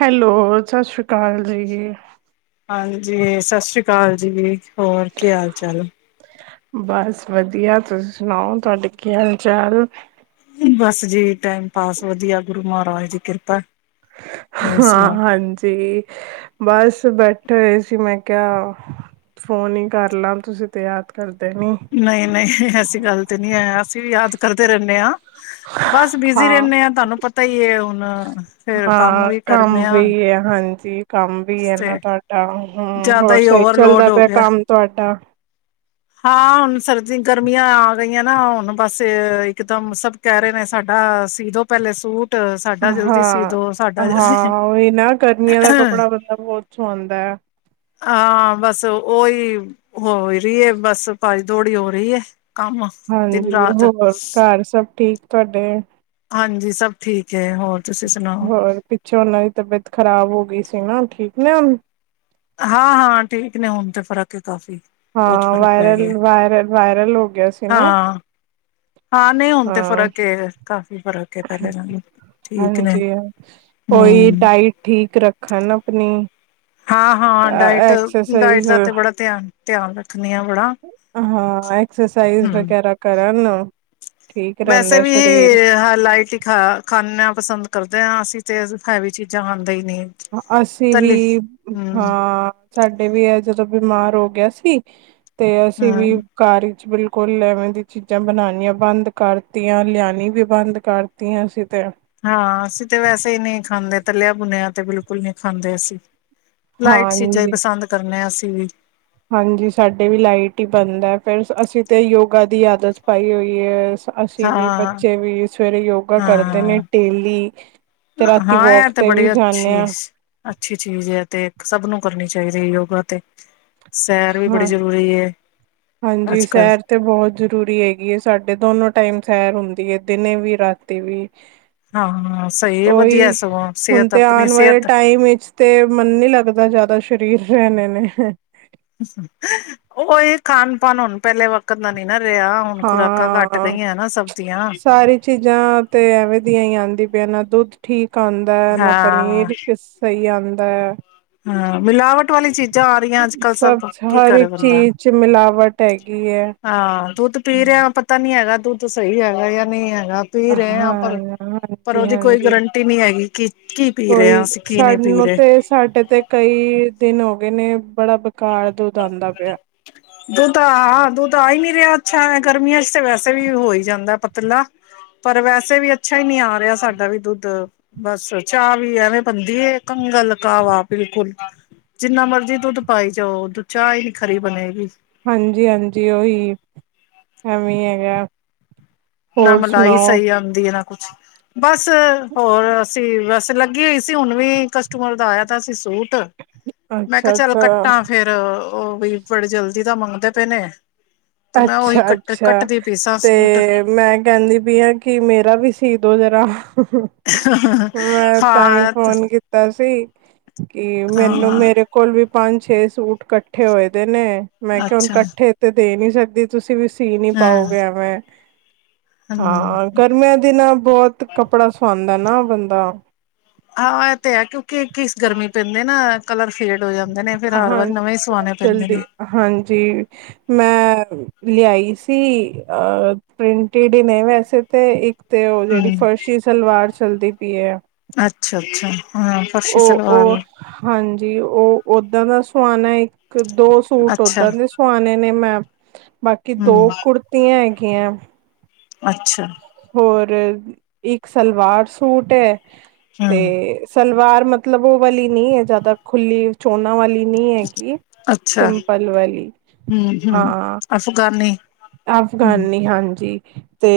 Hello ਸਤਿ ਸ੍ਰੀ ਅਕਾਲ ਜੀ ਹਾਂਜੀ ਸਤਿ ਸ਼੍ਰੀ ਅਕਾਲ ਜੀ ਹੋਰ ਕੀ ਹਾਲ ਚਾਲ ਬਸ ਵਧੀਆ ਤੁਸੀ ਸੁਣਾਓ ਤੁਹਾਡੇ ਕੀ ਹਾਲ ਚਾਲ ਬਸ ਜੀ ਟਾਈਮ ਪਾਸ ਵਧੀਆ ਗੁਰੂ ਮਹਾਰਾਜ ਦੀ ਕਿਰਪਾ ਹੋਰ ਹਾਂ ਸੁਣਾਓ ਹਾਂਜੀ ਬਸ ਬੈਠੇ ਹੋਏ ਸੀ ਮੈਂ ਕਿਹਾ ਫੋਨ ਹੀ ਕਰ ਲਾਂ ਤੁਸੀਂ ਤੇ ਯਾਦ ਕਰਦੇ ਨੀ। ਨਹੀਂ ਨਹੀਂ ਐਸੀ ਗੱਲ ਤੇ ਨਹੀਂ ਹੈ ਅਸੀਂ ਵੀ ਯਾਦ ਕਰਦੇ ਰਹਿੰਦੇ ਹਾਂ ਬਸ ਬਿਜੀੀ ਰਹਿੰਦੇ ਹਾਂ ਤੁਹਾਨੂੰ ਪਤਾ ਹੀ ਹੁਣ ਫਿਰ ਕੰਮ ਹਾਂ, ਵੀ ਕਰਦੇ ਹ ਵੀ ਹੈ, ਹਾਂਜੀ ਕੰਮ ਵੀ ਹੈ ਨਾ ਤੁਹਾਡਾ ਹਮ ਜ਼ਿਆਦਾ ਹੋਰ ਹੀ ਸਹੀ ਚੱਲਦਾ ਓਵਰਲੋਡ ਹੋ ਪਿਆ ਗਿਆ ਕੰਮ ਤੁਹਾਡਾ ਹਾਂ ਹੁਣ ਸਰਦੀ ਗਰਮੀਆਂ ਆ ਗਈਆਂ ਨਾ ਹੁਣ ਬਸ ਇੱਕਦਮ ਸਭ ਕਹਿ ਰਹੇ ਨੇ ਸਾਡਾ ਸੀ ਦੋ ਪਹਿਲੇ ਸੂਟ ਸਾਡਾ ਜਲਦੀ ਸੀ ਹਾਂ ਦੋ ਸਾਡਾ ਜਲਦੀ ਹਾਂ ਉਹੀ ਨਾ ਗਰਮੀਆਂ ਦਾ ਕੱਪੜਾ ਬੰਦਾ ਬਹੁਤ ਸਆਦਾ ਹੈ ਹਾਂ ਬਸ ਉਹੀ ਹੋ ਹੀ ਰਹੀ ਹੈ ਬਸ ਭਜੀ ਦੌੜੀ ਹੋ ਰਹੀ ਹੈ ਕੰਮ ਦਿਨ ਹਾਂਜੀ ਰਾਤ ਹੋਰ ਘਰ ਸਭ ਠੀਕ ਤੁਹਾਡੇ ਹਾਂਜੀ ਸਭ ਠੀਕ ਹੈ ਹੋਰ ਤੁਸੀਂ ਸੁਣਾਓ ਹੋਰ ਪਿੱਛੇ ਉਹਨਾਂ ਦੀ ਤਬੀਅਤ ਖ਼ਰਾਬ ਹੋ ਗਈ ਸੀ ਸਿੰਘ ਨਾ ਠੀਕ ਨੇ ਹਾਂ ਹਾਂ ਠੀਕ ਨੇ ਹੁਣ ਤੇ ਫਰਕ ਹਾਂ ਵਾਇਰਲ ਵਾਇਰਲ ਵਾਇਰਲ ਹੋ ਗਿਆ ਸੀ ਨਾ ਹਾਂ ਹਾਂ ਨਹੀਂ ਹੁਣ ਤੇ ਹਾਂ ਫ਼ਰਕ ਹੈ ਕਾਫ਼ੀ ਫ਼ਰਕ ਹੈ ਪਹਿਲੇ ਨਾਲੋਂ ਠੀਕ ਨੇ ਹਾਂਜੀ ਹ ਕੋਈ ਹਮ ਡਾਇਟ ਠੀਕ ਰੱਖਣ ਆਪਣੀ ਹਾਂ ਹਾਂ ਡਾਇਟ ਡਾਇਟ ਐਕਸਰਸਾਈਜ਼ ਦਾ ਤੇ ਬੜਾ ਧਿਆਨ ਧਿਆਨ ਰੱਖ ਹਾਂ ਐਕਸਰਸਾਈਜ਼ ਹਮ ਵਗੈਰਾ ਕਰਨ ਨਾ ਵੈਸੇ ਵੀ ਹੀ ਲਾਈਟੀ ਖਾ ਖਾਨਣਾ ਪਸੰਦ ਕਰਦੇ ਹਾਂ ਅਸੀਂ ਤੇ ਹੈਵ ਚੀਜ਼ਾਂ ਹਨ ਹ ਅਸੀਂ ਵੀ ਹਾਂ ਸਾਡੇ ਵੀ ਹੈ ਜਦੋਂ ਬਿਮਾਰ ਹੋ ਗਿਆ ਸੀ ਤੇ ਅਸੀਂ ਵੀ ਹੂੰ ਕਾਰ ਬਿਲਕੁਲ ਲਵੇਂ ਦੀ ਚੀਜ਼ਾਂ ਬਣਾਉਣੀਆਂ ਬੰਦ ਕਰਤੀਆਂ ਲਿਆਣੀ ਵੀ ਬੰਦ ਕਰਤੀਆਂ ਅਸੀਂ ਤੇ ਹਾਂ ਅਸੀਂ ਤੇ ਵੈਸੇ ਹੀ ਨਹੀਂ ਖਾਂਦੇ ਤਥਲਿਆ ਬੁਨਿਆ ਤੇ ਬਿਲਕੁਲ ਨਹੀਂ ਖਾਂਦੇ ਅਸੀਂ ਲਾਈਟ ਚੀਜ਼ਾਂ ਹੀ ਹਾਂਜੀ ਪਸੰਦ ਕਰਨੇ ਹ ਅਸੀਂ ਹਮ ਹਾਂਜੀ ਸਾਡੇ ਵੀ ਲਾਈਟ ਹੀ ਬੰਦ ਹੈ ਫੇਿਰ ਅਸੀਂ ਤਾਂ ਯੋਗਾ ਦੀ ਆਦਤ ਪਾਈ ਹੋਈ ਹੈ ਅਸੀਂ ਵੀ ਹਾਂ ਬੱਚੇ ਵੀ ਸਵੇਰੇ ਯੋਗਾ ਕਰਦੇ ਨੇ ਹਾਂ ਡੇਲੀ ਤੇ ਰਾਤੀ ਹਾਂ ਇਹ ਵੋਕ ਤੇ ਵੀ ਬੜੀ ਜਾਂਦੇ ਅੱਛੀ ਹਾਂ ਚਾਹੀਦੇ ਯੋਗਾ ਤੇ ਸੈਰ ਵੀ ਬੜੀ ਹਾਂ ਜ਼ਰੂਰੀ ਹਾਂਜੀ ਅੱਜ ਕੱਲ ਸੈਰ ਤੇ ਬਹੁਤ ਜਰੂਰੀ ਹੈਗੀ ਹੈ ਸਾਡੇ ਦੋਨੋ ਟਾਈਮ ਸੈਰ ਹੁੰਦੀ ਹੈ ਦਿਨੇ ਵੀ ਰਾਤੀ ਵੀ ਹਾਂ ਸਹੀ ਵਧੀਆ ਉਓਹੀ ਸਗੋਂ ਹੁਣ ਸਿਹਤ ਤੇ ਆਪਣੀ ਆਉਣ ਵਾਲੇ ਸਿਹਤ ਟਾਈਮ ਵਿੱਚ ਤੇ ਮਨ ਨੀ ਲੱਗਦਾ ਜਿਆਦਾ ਦਾ ਸਰੀਰ ਰਹਿਣੇ ਨੇ ਉਹ ਇਹ ਖਾਾਨ ਪਾਨ ਹੁਣ ਪਹਿਲੇ ਵਕਤ ਦਾ ਨੀ ਨਾ ਰਿਹਾ ਹੁਣ ਖੁਰਾਕਾਂ ਘੱਟ ਹਾਂ ਗਈਆਂ ਨਾ ਸਬ ਦੀਆ ਸਾਰੀ ਚੀਜ਼ਾਂ ਤੇ ਐਵੇਂ ਦੀਆਂ ਹੀ ਆਉਂਦੀ ਪਨਾਂ ਦੁੱਧ ਠੀਕ ਆਉਂਦਾ ਨਾ ਹਾਂ ਪਨੀਰ ਸਹੀ ਆਉਂ ਅਦਾ ਹਾਂ ਮਿਲਾਵਟ ਵਾਲੀ ਚੀਜ਼ਾਂ ਆ ਰਹੀਆਂ ਅੱਜ ਕੱਲ ਸਭ ਕੀ ਹਰ ਕਰੇ ਇੱਕ ਬੰਦਾ ਚੀਜ਼ ਚ ਮਿਲਾਵਟ ਹੈਗੀ ਹੈ। ਹਾਂ ਦੁੱਧ ਪੀ ਰਿਹਾ ਪਤਾ ਨੀ ਹੈਗਾ ਤ ਤਾਂ ਸਹੀ ਹੈਗਾ ਜਾਂ ਨਹੀਂ ਹੈ ਗਾ ਪੀ ਰਹੇ ਹਾਂ ਪਰ ਪਰ ਹਾਂਜੀ ਉਹਦੀ ਕੋਈ ਹਾਂਜੀ ਗਰੰਟੀ ਨਹੀਂੀ ਹੈਗੀ ਕਿ ਕੀ ਪੀ ਰਹੇਾਂ ਕੋਈ ਅਸੀਂ ਕੀ ਨਹੀਂ ਪੀ ਸਾਨੂੰ ਰਹੇ ਤੇ ਸਾਡੇ ਤੇ ਕਈ ਦਿਨ ਹੋ ਗਏ ਨੇ ਬੜਾ ਬੇਕਾਰ ਦੁੱਧ ਆਉਂਦਾ ਪਿਆ ਉਹ ਤਾਂ ਹਾ ਹਾਂ ਦੁੱਧ ਆ ਹੀ ਨਹੀਂ ਰਿਹਾ ਅੱਛਾ ਗਰਮੀਆਂ ਚ ਤੇ ਵੈਸੇ ਵੀ ਹੋ ਹੀ ਜਾਂਦਾ ਪਤਲਾ ਪਰ ਵੈਸੇ ਵੀ ਅੱਛਾ ਹੀ ਨਹੀਂੀ ਆ ਰਿਹਾ ਸਾਡਾ ਵੀ ਦੁੱਧ ਬਸ ਚਾਹ ਵੀ ਐਵੇਂ ਬਣਦੀ ਹੈ ਕੰਗਲ ਕਾਹਵਾ ਬਿਲਕੁਲ ਜਿੰਨਾ ਮਰਜੀੀ ਦੁੱਧ ਪਾਈ ਜਾਓ ਚਾਹ ਹੀ ਨੀ ਖਰੀ ਬਣੇਗੀ ਹਾਂਜੀ ਹਾਂਜੀ ਉਓਹੀ ਐਵੇਂ ਹੈਗਾ ਨਾ ਹੋਰ ਮਲਾਈ ਸੁਣਾਓ ਸਹੀ ਆਉਂਦੀ ਹੈ ਨਾ ਕੁਛ ਬਸ ਹੋਰ ਅਸੀਂ ਬਸ ਤੇ ਲੱਗੀ ਹੋਈ ਸੀ ਹੁਣ ਵੀ ਕਸਟਮਰ ਦਾ ਆਇਆ ਤਾ ਸੀ ਸੂਟ ਮੈਂ ਕਿਹਾ ਅੱਛਾ ਚੱਲ ਅੱਛਾ ਕੱਟਾਂ ਫੇਿਰ ਉਹ ਵੀ ਬੜੇ ਜਲਦੀ ਤਾਂ ਮੰਗਦੇ ਪਏ ਨੇ ਤੇ ਮੈਂ ਉਹੀ ਅੱਛਾ ਕੱਟ ਅੱਛਾ ਕੱਟਦੀ ਪਈ ਸਾਂ ਸੂਟ ਤੇ ਮੈਂ ਕਹਿੰਦੀ ਪਈ ਆ ਕਿ ਮੇਰਾ ਵੀ ਸੀ ਦੋ ਹਜ਼ਾਰ ਰਾਹ ਹਾਂ ਮੈਂ ਤਾਂਹੀ ਹਾਂ ਫੋਨ ਕੀਤਾ ਸੀ ਕੀ ਮੈਨੂੰ ਮੇਰੇ ਕੋਲ ਵੀ ਪੰਜ ਛੇ ਸੂਟ ਇਕੱਠੇ ਹੋਏ ਦੇ ਨੇ ਮੈਂ ਕਿਹਾ ਹੁਣ ਅੱਛਾ ਇਕੱਠੇ ਤੇ ਤੇ ਸਕਦੀ ਤੁਸੀਂ ਵੀ ਸੀ ਨੀ ਹਾਂ ਪਾਓਗੇ ਮੈਂ ਹਮ ਹਾਂ ਗਰਮੀਆਂ ਦਿਨਾਂ ਬਹੁਤ ਕੱਪੜਾ ਸਆਦਾ ਦਾ ਨਾ ਬਦਾ ਹਾਂ ਇਹ ਤੇ ਹੈ ਕਿਉਂਕਿ ਕੀ ਗਰਮੀ ਪੈਂਦੇ ਨਾ ਕਲਰ ਫੇਡ ਹੋ ਜਾਂਦੇ ਨੇ ਫਿਰ ਹਰ ਵਾਰ ਹਾਂਜੀ ਨਵੇਂ ਸਵਾਣੇ ਬਹੁਤ ਪੈਂਦੇ ਜਲਦੀ ਨੇ ਹਾਂਜੀ ਮੈਂ ਲਿਆਈ ਸੀ ਅ ਪ੍ਰਿੰਟਡਨ ਵੈਸੇ ਤਾਂ ਇੱਕ ਤੇ ਉਹ ਜਿਹੜੀ ਹਮ ਫਰਸ਼ੀ ਸਲਵਾਰ ਜਲਦੀ ਪੀਏ ਅੱਛਾ ਅੱਛਾ ਹ ਫਰਸ਼ੀ ਉਹ ਸਲਵਾਰ ਉਹ ਹਾਂਜੀ ਉਹ ਓਦਾਂ ਦਾ ਸੁਆਣਾ ਇੱਕ ਦੋ ਸੂਟ ਅੱਛਾ ਉਓਦਾਂ ਦੇ ਸਵਾਣੇ ਨੇ ਮੈਂ ਬਾਕੀ ਦੋ ਹਮ ਕੁੜਤੀਆਂ ਹੈ ਕਿ ਅੱਛਾ ਇੱਕ ਸਲਵਾਰ ਸੂਟ ਹੈ ਤੇ ਹੂੰ, [unintelligible] ਸਲਵਾਰ ਮਤਲਬ ਉਹ ਵਾਲੀ ਨਹੀਂ ਹੈ, ਜਿਆਦਾ ਖੁੱਲੀ ਚੋਨਾ ਵਾਲੀ ਨੀ ਹੈਗੀ ਅੱਛਾ ਸਿੰਪਲ ਵਾਲੀ ਹੂੰ-ਹੂੰ, ਹਾਂ, ਅਫਗਾਨੀ ਹੂੰ, ਅਫਗਾਨੀ ਹਾਂਜੀ। ਤੇ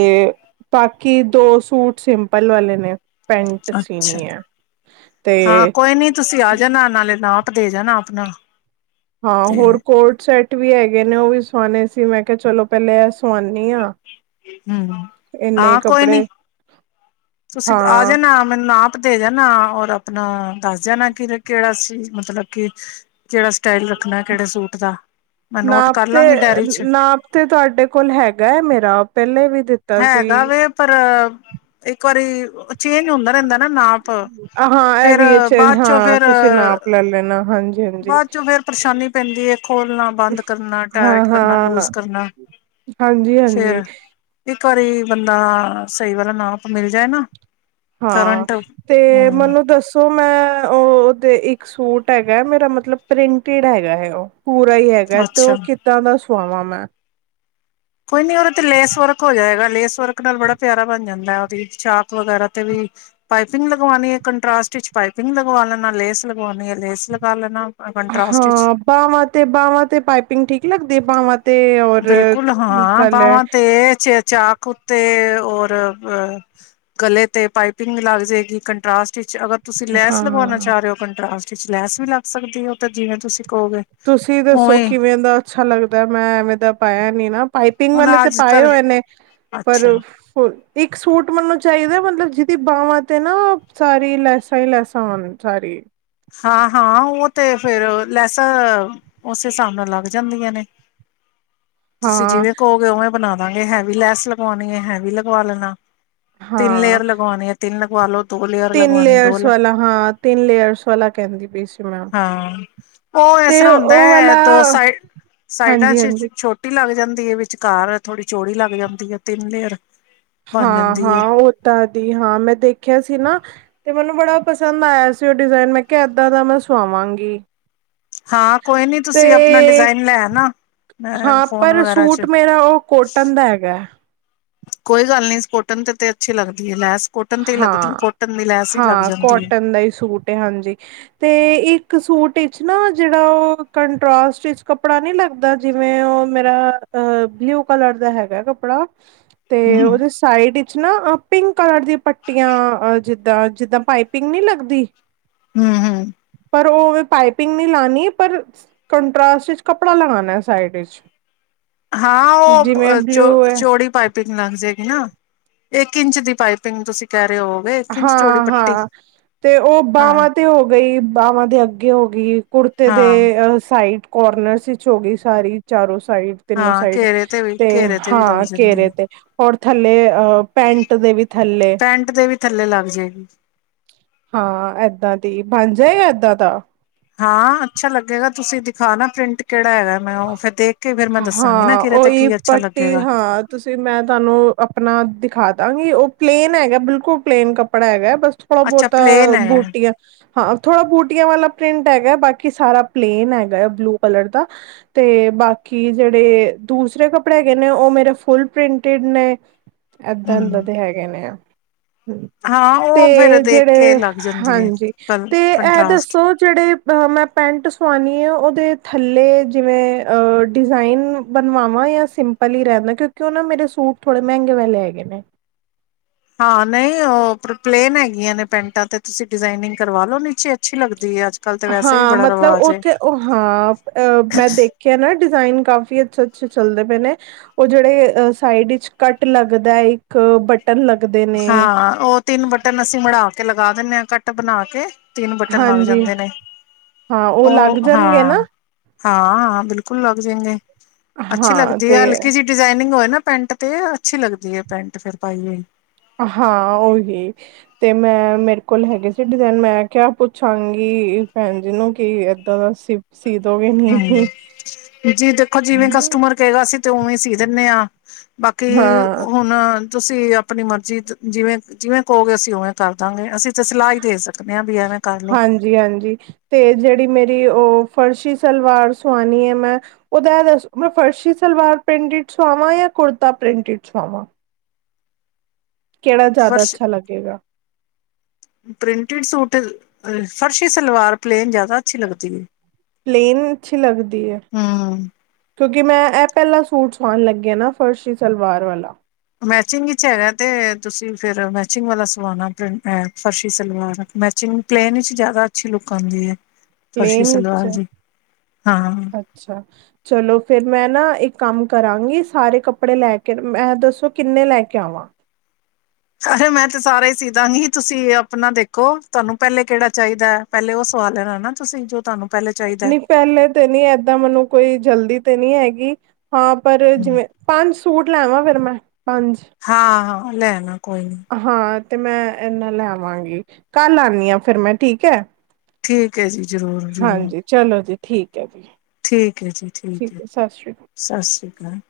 ਬਾਕੀ ਦੋ ਸੂਟ ਸਿੰਪਲ ਵਾਲੇ ਨੇ। ਪੈਂਟ ਅੱਛਾ ਸੀਣੀ ਹੈ ਤੇ ਹਾਂ ਕੋਈ ਨੀ ਤੁਸੀਂ ਆ ਜਾਣਾ ਨਾਲੈ ਨਾਪ ਦੇ ਜਾਣਾ ਆਪਣਾ ਹਾਂ ਤੇ ਹੋਰ ਕੋਟ ਸੈਟ ਵੀ ਹੈਗੇ ਨੇ। ਉਹ ਵੀ ਸਵਾਣੇ ਸੀ ਮੈਂ ਕਿਹਾ ਚਲੋ ਪਹਿਲੇ ਇਹ ਸਵਾਣੀ ਹਾਂ। ਹੂੰ ਹਾਂ ਕੋਈ ਨੀ ਤੁਸੀਂ ਆ ਹਾਂ ਜਾਣਾ ਮੈਨੂੰ ਨਾਪ ਦੇ ਜਾਣਾ ਔਰ ਆਪਣਾ ਦੱਸ ਜਾਣਾ, ਕਿ ਕਿਹੜਾ ਸੀ ਮਤਲਬ ਕਿ ਕਿਹੜਾ ਸਟਾਈਲ ਰੱਖਣਾ ਕਿਹੜੇ ਸੂਟ ਦਾ। ਮੈਂ ਨੋਟ ਨਾਪ ਕਰ ਤੇ ਲਾਂਗੀ ਡਾਇਰੀ ਚ ਨਾਪ ਤੇ ਤੁਹਾਡੇ ਕੋਲ ਹੈਗਾ ਹੈ ਮੇਰਾ ਉਹ ਪਹਿਲੇ ਵੀ ਦਿੱਤਾ ਸੀ। ਹੈਗਾ ਵੇ ਪਰ ਇੱਕ ਵਾਰੀ ਚੇਂਜ ਹੁੰਦਾ ਰਹਿੰਦਾ ਨਾ ਨਾਪ। ਹਾਂ ਇਹ ਫੇਰ ਵੀ ਹੈ ਚੇਂਜ ਬਾਅਦ ਚੋਂ ਹਾਂ ਫਰ ਤੁਸੀਂ ਨਾਪ ਲੈ ਲੈਣਾ ਹਾਂਜੀ ਹਾਂਜੀ ਬਾਅਦ ਚੋ ਫੇਰ ਪਰੇਸ਼ਾਨੀ ਪੈਂਦੀ ਹੈ ਖੋਲਣਾ ਬੰਦ ਕਰਨਾ ਹਾਂ ਟਾਇਟ ਕਰਨਾ ਹਾਂ ਲੂਜ ਕਰਨਾ ਹਾਂਜੀ ਹਾਂਜੀ ਫਿਰ ਇੱਕ ਵਾਰੀ ਬੰਦਾ ਸਹੀ ਵਾਲਾ ਨਾਪ ਮਿਲ ਜਾਏ ਨਾ ਹਾਂ ਕਰੰਟ ਤੇ ਹਮ ਮੈਨੂੰ ਦੱਸੋ ਮੈਂ ਉਹ ਉਹਦੇ ਇੱਕ ਸੂਟ ਹੈਗਾ ਮੇਰਾ ਮਤਲਬ ਪ੍ਰਿੰਟਡ ਹੈਗਾ ਹੈ ਉਹ ਪੂਰਾ ਹੀ ਹੈਗਾ ਤੇ ਅੱਛਾ ਉਹ ਕਿੱਦਾਂ ਦਾ ਸੁਆਵਾਂ ਮੈਂ ਕੋਈ ਨੀ ਉਹਦੇ ਤੇ ਲੇਸ ਵਰਕ ਹੋ ਜਾਏਗਾ। ਲੇਸ ਵਰਕ ਨਾਲ ਬੜਾ ਪਿਆਰਾ ਬਣ ਜਾਂਦਾ। ਉਹਦੀ ਚਾਕ ਵਗੈਰਾ ਤੇ ਵੀ ਪਾਈਪਿੰਗ ਲਗਵਾਉਣੀ ਹੈ ਕੰਟਰਾਸਟ ਵਿੱਚ ਪਾਈਪਿੰਗ ਲਗਵਾ ਲੈਣਾ। ਲੇਸ ਲਗਵਾਉਣੀ ਹੈ ਲੇਸ ਲਗਾ ਲੈਣਾ। ਕੰਟਰਾਸਟ ਵਿੱਚ ਹਾਂ ਬਾਹਵਾਂ ਤੇ ਬਾਹਵਾਂ ਤੇ ਪਾਈਪਿੰਗ ਠੀਕ ਲੱਗਦੀ ਤੇ ਬਾਵਾਂ ਬਿਲਕੁਲ ਹਾਂ ਬਾਵਾਂ ਤੇ ਚ ਚਾਕ ਉੱਤੇ ਉਹ ਗਲੇ ਤੇ ਪਾਈਪਿੰਗ ਲੱਗ ਜਾਏਗੀ ਕੰਟਰਾਸਟ ਚ। ਅਗਰ ਤੁਸੀਂ ਲੈਸ ਹਾਂ ਲਗਵਾਣਾ ਚਾਅ ਰਹੇ ਹੋ ਕੰਟਰਾਸਟ ਚ। ਉਸ ਵਿੱਚ ਲੈਸ ਵੀ ਲੱਗ ਸਕਦੀ ਹੈ। ਓ ਤੇ ਜਿਵੇਂ ਤੁਸੀਂ ਕਹੋਗੇ ਤੁਸੀਂ ਦੱਸੋ ਉਵੇਂ ਕਿਵੇਂ ਦਾ ਅੱਛਾ ਲੱਗਦਾ ਹੈ ਮੈਂ ਐਵੇਂ ਦਾ ਪਾਇਆ ਨਹੀ ਨਾ ਪਾਈਪਿੰਗ ਹੁਣ ਵਾਲੇ ਤਾਂ ਅੱਜ ਪਾਏ ਕੱਲ ਹੋਏ ਨੇ ਪਰ ਅੱਛਾ ਇੱਕ ਸੂਟ ਮੈਨੂੰ ਚਾਹੀਦਾ ਮਤਲਬ ਜਿਹਦੀ ਬਾਵਾਂ ਤੇ ਨਾ ਸਾਰੀ ਲੈਸਾਂ ਹੀ ਲੈਸਾਂ ਸਾਰੀ। ਹਾਂ ਹਾਂ ਉਹ ਤੇ ਫੇਰ ਲੈਸਾਂ ਉਸੇ ਹਿਸਾਬ ਨਾਲ ਲੱਗ ਜਾਂਦੀਆਂ ਨੇ। ਤੁਸੀਂ ਹਾਂ ਜਿਵੇਂ ਕਹੋਗੇ ਉਵੇਂ ਬਣਾ ਦਾਂਗੇ ਹੈ ਵੀ ਲੈਸ ਲਗਵਾਣੀ ਹੈ ਹੈ ਵੀ ਲਗਵਾ ਲੈਣਾ। ਤਿੰਨ ਹਾਂ ਲੇਅਰ ਲਗਵਾਣੀ ਹੈ ਤਿੰਨ ਲਗਵਾਲੋ ਤਿੰਨ ਲੇਅਰਸ ਵਾਲਾ ਹਾਂ ਤਿੰਨ ਲੇਅਰ ਹਾਂ ਉਹ ਇਸ ਤੇ ਤਰ੍ਹਾਂ ਹੁੰਦਾ ਉਹ ਹੈ ਵਾਲਾ ਦੋ ਸਾਈ ਸਾਈਡਾਂ ਹਾਂਜੀ ਚ ਹਾਂਜੀ ਛੋਟੀ ਲੱਗ ਜਾਂਦੀ ਦੀ ਇਹ ਵਿਚਕਾਰ ਥੋੜ੍ਹੀ ਚੋੜੀ ਲੱਗ ਜਾਂਦੀ ਹੈ ਤਿੰਨ ਲੇਅਰ ਬਣ ਹਾਂ ਜਾਂਦੀ ਹੈ ਹਾਂ ਉਹ ਤਾਂ ਦੀ ਹਾਂ ਮੈਂ ਦੇਖਿਆ ਸੀ ਨਾ ਤੇ ਮੈਨੂੰ ਬੜਾ ਪਸੰਦ ਆਇਆ ਸੀ, ਉਹ ਡਿਜ਼ਾਇਨ ਮੈਂ ਕਿਹਾ ਏਦਾਂ ਦਾ ਮੈਂ ਸਵਾਵਾਂਗੀ। ਹਾਂ ਕੋਈ ਨੀ ਤੁਸੀਂ ਆਪਣਾ ਤੇ ਡਿਜ਼ਾਇਨ ਲੈ ਆਨਾ ਅ ਹਾਂ, ਫੋਨ ਪਰ ਵਗੈਰਾ ਸੂਟ ਚ ਮੇਰਾ ਉਹ ਕੋਟਨ ਦਾ ਹੈਗਾ ਹੈ। ਕੋਈ ਗੱਲ ਨੀ ਸਪੋਟਨ ਤੇ ਤੇ ਅੱਛੀ ਲੱਗਦੀ ਹੈ ਲੈਸ ਕੋਟਨ ਤੇ ਹੀ ਲੱਗਦੀ ਕੋਟਨ ਦੀ ਲੈਸ ਹੀ ਲੱਗ ਹਾਂ-ਹਾਂ, ਜਾਂਦੀ ਹੈ ਕੋਟਨ ਦਾ ਹੀ ਸੂਟ ਹੈ ਹਾਂਜੀ ਤੇ ਇੱਕ ਸੂਟ ਸਟੀ ਨਾ ਜਿਹੜਾ ਉਹ ਕੰਟਸਟ ਕੱਪੜਾ ਨੀ ਲੱਗਦਾ ਜਿਵੇਂ, ਉਹ ਮੇਰਾ ਬਲਿਊ ਕਲਰ ਦਾ ਹੈਗਾ ਕੱਪੜਾ ਤੇ ਹਮ ਉਹਦੇ ਸਾਈਡ ਨਾਂ ਪਿੰਕ ਕਲਰ ਦੀ ਪੱਟੀਆਂ ਅ ਜਿੱਦ ਦਾਂ ਜਿੱਦਾਂ ਪਾਈਪਿੰਗ ਨਹੀ ਲੱਗਦੀ। ਹੂੰ-ਹੂੰ, ਪਰ ਉਹ ਪਾਈਪਿੰਗ ਨੀ ਲੀ ਪਰ ਕੰਟਸਟ ਵਿਚ ਕੱਪੜਾ ਲਗਾਣਾ ਸਾਈਡ ਵਿਚ ਹਾਂ, ਉਹ ਚੋ ਚੋੜੀ ਪਾਈਪਿੰਗ ਲੱਗ ਜਾਏਗੀ ਨਾ। ਇੱਕ ਇੰਚ ਦੀ ਪਾਈਪਿੰਗ ਤੁਸੀਂ ਕਹਿ ਰਹੇ ਹੋਗੇ ਇੱਕ ਇੰਚ ਚੌੜੀ ਪੱਟੀ ਹਾਂ-ਹਾਂ, ਤੇ ਉਹ ਹਾਂ ਬਾਹਵਾਂ ਤੇ ਹੋ ਗਈ। ਬਾਵਾਂ ਦੇ ਅੱਗੇ ਹੋ ਗਈ। ਕੁੜਤੇ ਦੇ ਹਾਂ ਸਾਈਡ ਕੋਰਨਰਸ ਵਿੱਚ ਹੋ ਗਈ ਸਾਰੀ ਚਾਰੋ ਸਾਈਡ ਤਿੰਨੋ ਹਾਂ ਸਾਈਡ ਘੇਰੇ ਵੀ ਤੇ ਘੇਰੇ ਵੀ ਲੱਗ ਹਾਂ ਜਾਂਦੀ ਕੇਰੇ ਹੈ ਤੇ ਹੋਰ ਥੱਲੇ ਪੈਂਟ ਦੇ ਵੀ ਥੱਲੇ ਪੈਂਟ ਦੇ ਵੀ ਥੱਲੇ ਲੱਗ ਜਾਏਗੀ ਹਾਂ, ਏਦਾਂ ਦੀ ਹਾਂਜੀ, ਏ ਏਦਾਂ ਦਾ ਹਾਂ ਅੱਛਾ ਲੱਗੇਗਾ, ਤੁਸੀਂ ਦਿਖਾ ਨਾ ਪ੍ਰਿੰਟ ਕਿਹੜਾ ਹੈਗਾ ਮੈਂ ਉਹ ਫਿਰ ਦੇਖ ਕੇ ਫਿਰ ਮੈਂ ਦੱਸਾਂਗੀ ਨਾ ਹਾਂ, ਕਿਹਦੇ ਤੇ ਉਹੀ ਕੀ ਅੱਛਾ ਪੱਟੀ ਲੱਗੇਗਾ ਹਾਂ ਤੁਸੀਂ ਮੈਂ ਤੁਹਾਨੂੰ ਆਪਣਾ ਦਿਖਾ ਦਾਂਗੀ ਉਹ ਪਲੇਨ ਹੈਗਾ, ਬਿਲਕੁਲ ਪਲੇਨ ਕੱਪੜਾ ਹੈਗਾ ਬਸ ਥੋੜਾ ਅੱਛਾ ਬਹੁਤਾ ਪਲੇਨ ਹੈਗਾ ਬੁਟੀਆਂ, ਹਾਂ, ਥੋੜਾ ਬੂਟੀਆਂ ਵਾਲਾ ਪ੍ਰਿੰਟ ਹੈਗਾ, ਬਾਕੀ ਸਾਰਾ ਪਲੇਨ ਹੈਗਾ ਹੈ ਬਲੂ ਕਲਰ ਦਾ ਤੇ ਬਾਕੀ ਜਿਹੜੇ ਦੂਸਰੇ ਕੱਪੜੇ ਹੈਗੇ, ਨੇ ਉਹ ਮੇਰੇ ਫੁਲ ਪ੍ਰਿੰਟਿਡ ਨੇ। ਏਦਾਂ ਇਦਾਂ ਹਮ ਦੇ ਹੈਗੇ ਨੇ ਆ। ਹਾਂ ਤੇ ਉਹ ਫੇਰ ਦੇਖ ਕੇ ਜਿਹੜੇ ਲੱਗ ਜਾਂਦੀ ਹੈ ਹਾਂਜੀ ਕਲ ਤੇ ਇਹ ਕੰਟਰਾਸਟ ਦੱਸੋ, ਜਿਹੜੇ ਅ ਮੈਂ ਪੈਂਟ ਸਵਾਣੀ। ਜਾ ਉਹਦੇ ਥੱਲੇ। ਜਿਵੇਂ ਡਿਜ਼ਾਇਨ ਬਣਵਾਵਾਂ ਜਾ ਸਿੰਪਲ ਹੀ ਰਹਿੰਦਾ, ਕਿਉਂਕਿ ਉਹ ਨਾ ਮੇਰੇ ਸੂਟ ਥੋੜੇ ਮਹਿੰਗੇ ਵਾਲੇ ਹੈਗੇ ਨੇ। ਹਾਂ, ਨਹੀਂ ਉਹ ਪਲੇਨ ਹੈਗੀਆਂ, ਨੇ ਪੈਂਟਾਂ ਤੇ ਤੁਸੀਂ ਡਿਜ਼ਾਇਨਿੰਗ ਕਰਵਾ ਲੋ ਨੀਚੇ ਅੱਛੀ ਲੱਗ ਹਾਂ ਮਤਲਬ ਉੱਥੇ ਉ ਹਾਂ ਅ ਮੈਂ ਦੇਖਿਆ ਨਾ ਡਿਜ਼ਾਇਨ। ਕਾਫੀ ਅੱਛੇ-ਅੱਛੇ, ਚੱਲਦੇ ਪਏ ਨੇ ਉਹ ਜਿਹੜੇ ਸਾਈਡ ਵਿੱਚ ਕੱਟ ਲੱਗਦਾ ਹੈ, ਇੱਕ ਪਟ ਹਾਂ, ਉਹ ਤਿੰਨ ਬਟਨ ਅਸੀਂ ਮੜ੍ਹਾ ਕੇ ਲਗਾ। ਲਗਾ ਦਿੰਦੇ ਹਾਂ ਕੱਟ ਬਣਾ ਕੇ। ਤਿੰਨ ਬਟਨ ਲੱਗ ਹਾਂਜੀ ਜਾਂਦੇ ਨੇ ਹਾਂ ਲੱਗ ਉਹ ਜਾਣਗੇ ਨਾ ਹਾਂ। ਹਾਂ ਬਿਲਕੁਲ ਲੱਗ ਜਾਏਗੇ। ਅੱਛੀ ਹਾਂ ਲੱਗਦੀ ਹੈ। ਤੇ ਹਲਕੀ ਜਿਹੀ ਡਿਜ਼ਾਇਨਿੰਗ ਹੋਏ ਨਾ ਪੈਂਟ ਤੇ ਅੱਛੀ ਲੱਗਦੀ ਹੈ ਪੈਂਟ ਫਰ ਪਾਈ ਹੋਈ। ਹਾਂ ਉਓਹੀ ਤੇ ਮੈਂ ਮੇਰੇ ਕੋਲ ਹੈਗੇ ਸੀ ਡਿਜ਼ਾਇਨ ਮੈਂ ਕਿਆ ਪੁੱਛਾਂਗੀ ਭੈਣ ਜੀ ਨੂੰ ਕੀ ਏਦਾਂ ਦਾ। ਸੀ ਸੀ ਦੋਗੇ ਨੀ ਹਮ ਜੀ ਦੇਖੋ ਜਿਵੇਂ ਕਸਟਮਰ ਕਹੇਗਾ ਸੀ। ਉਵੇਂ ਸੀ ਦਿੰਨੇ ਹਾਂ ਬਾਕੀ ਹਾਂ ਹੁਣ ਤੁਸੀਂ ਆਪਣੀ ਮਰਜ਼ੀ ਜਿਵੇਂ ਜਿਵੇਂ ਕਹੋਗੇ ਅਸੀਂ ਉਵੇਂ ਕਰ ਦਾਂਗੇ ਅਸੀਂ ਤਾਂ ਸਲਾਹ ਹੀ ਦੇ ਸਕਦੇ ਹਾਂ ਵੀ ਐਵੇਂ ਕਰ ਲਓ ਹਾਂਜੀ ਹਾਂਜੀ ਤੇ ਜਿਹੜੀ ਮੇਰੀ ਉਹ ਫਰਸ਼ੀ ਸਲਵਾਰ ਸੁਣਣੀ ਹੈ ਮੈਂ ਓਦਾ ਦ ਮ ਫਰਸ਼ੀ ਸਲਵਾਰ ਪ੍ਰਿੰਟਿਡ ਸਆਵਾਂ ਯਾਂ ਕੁੜਤਾ ਪ੍ਰਿੰਟਿਡ ਸਆਵਾਂ ਕਿਹੜਾ ਜ਼ਿਆਦਾ ਅੱਛਾ ਲੱਗੇਗਾ ਪ੍ਰਿੰਟਿਡ ਸੂਟ ਫਰਸ਼ੀ ਸਲਵਾਰ ਪਲੇਨ ਜ਼ਿਆਦਾ ਅੱਛੀ ਲੱਗਦੀ ਏ ਪਲੇਨ ਅੱਛੀ ਲੱਗਦੀ ਏ ਹੂੰ। ਕਿਉਂਕਿ ਮੈਂ ਇਹ ਪਹਿਲਾਂ ਸੂਟ ਸਵਾਉਣ ਲੱਗੀ ਨਾ ਫਰਸ਼ੀ ਸਲਵਾਰ ਵਾਲਾ ਮੈਚਿੰਗ ਵਿੱਚ ਹੈਗਾ ਤੇ ਤੁਸੀਂ ਫਿਰ ਮੈਚਿੰਗ ਵਾਲਾ ਸਵਾਣਾ ਏਹ ਫਰਸ਼ੀ ਸਲਵਾਰ ਮੈਚਿੰਗ ਪਲੇਨ ਵਿੱਚ ਜ਼ਿਆਦਾ ਅੱਛੀ ਲੁੱਕ ਆਉਂਦੀ ਹੈ ਫਰਸ਼ੀ ਪਲੇਨ ਵਿਚ ਸਲਵਾਰ ਦੀ ਹਾਂ ਅੱਛਾ ਚਲੋ ਫਿਰ ਮੈਂ ਨਾ ਇੱਕ ਕੰਮ ਕਰਾਂਗੀ ਸਾਰੇ ਕੱਪੜੇ ਲੈ ਕੇ ਮੈਂ ਦੱਸੋ ਕਿੰਨੇ ਲੈ ਕੇ ਆਵਾਂ ਸੀ ਦਸਾਂਗੀ ਹੀ ਤੁਸੀਂ ਆਪਣਾ ਦੇਖੋ ਤੁਹਾਨੂੰ ਪਹਿਲੇ ਕਿਹੜਾ ਚਾਹੀਦਾ ਹੈ ਪਹਿਲੇ ਉਹ ਸਵਾਲ ਲੈਣਾ ਨਾ ਤੁਸੀਂ ਜੋ ਤੁਹਾਨੂੰ ਪਹਿਲੇ ਚਾਹੀਦਾ ਹੈ। ਨਹੀਂ ਪਹਿਲੇ ਤੇ ਨੀ ਏਦਾਂ ਮੈਨੂੰ ਕੋਈ ਜਲਦੀ ਤੇ ਨਹੀਂ ਹੈਗੀ ਹਾਂ ਪਰ ਹਮ, ਜਿਵੇਂ ਪੰਜ ਸ ਸੂਟ ਲੈਵਾਂ ਫਿਰ ਮੈਂ ਪੰਜ ਹਾਂ ਹਾਂ ਹ ਲੈਣਾ ਕੋਈ ਨੀ ਹਾਂ ਤੇ ਮੈਂ ਇਹਨਾਂ ਲੈਵਾਂਗੀ ਕੱਲ ਆਉਣੀ ਆਂ ਫਿਰ ਮੈਂ ਠੀਕ ਹੈ ਠੀਕ [unintelligible] ਹੈ ਜੀ ਜ਼ਰੂਰ ਜ਼ਰੂਰ ਹਾਂਜੀ ਚਲੋ ਜੀ ਠੀਕ ਹੈ ਜੀ ਠੀਕ ਹੈ ਜੀ ਠੀਕ ਹੈ ਸਤਿ ਸ਼੍ਰੀ ਅਕਾਲ ਸਤਿ ਸ਼੍ਰੀ [inaudible]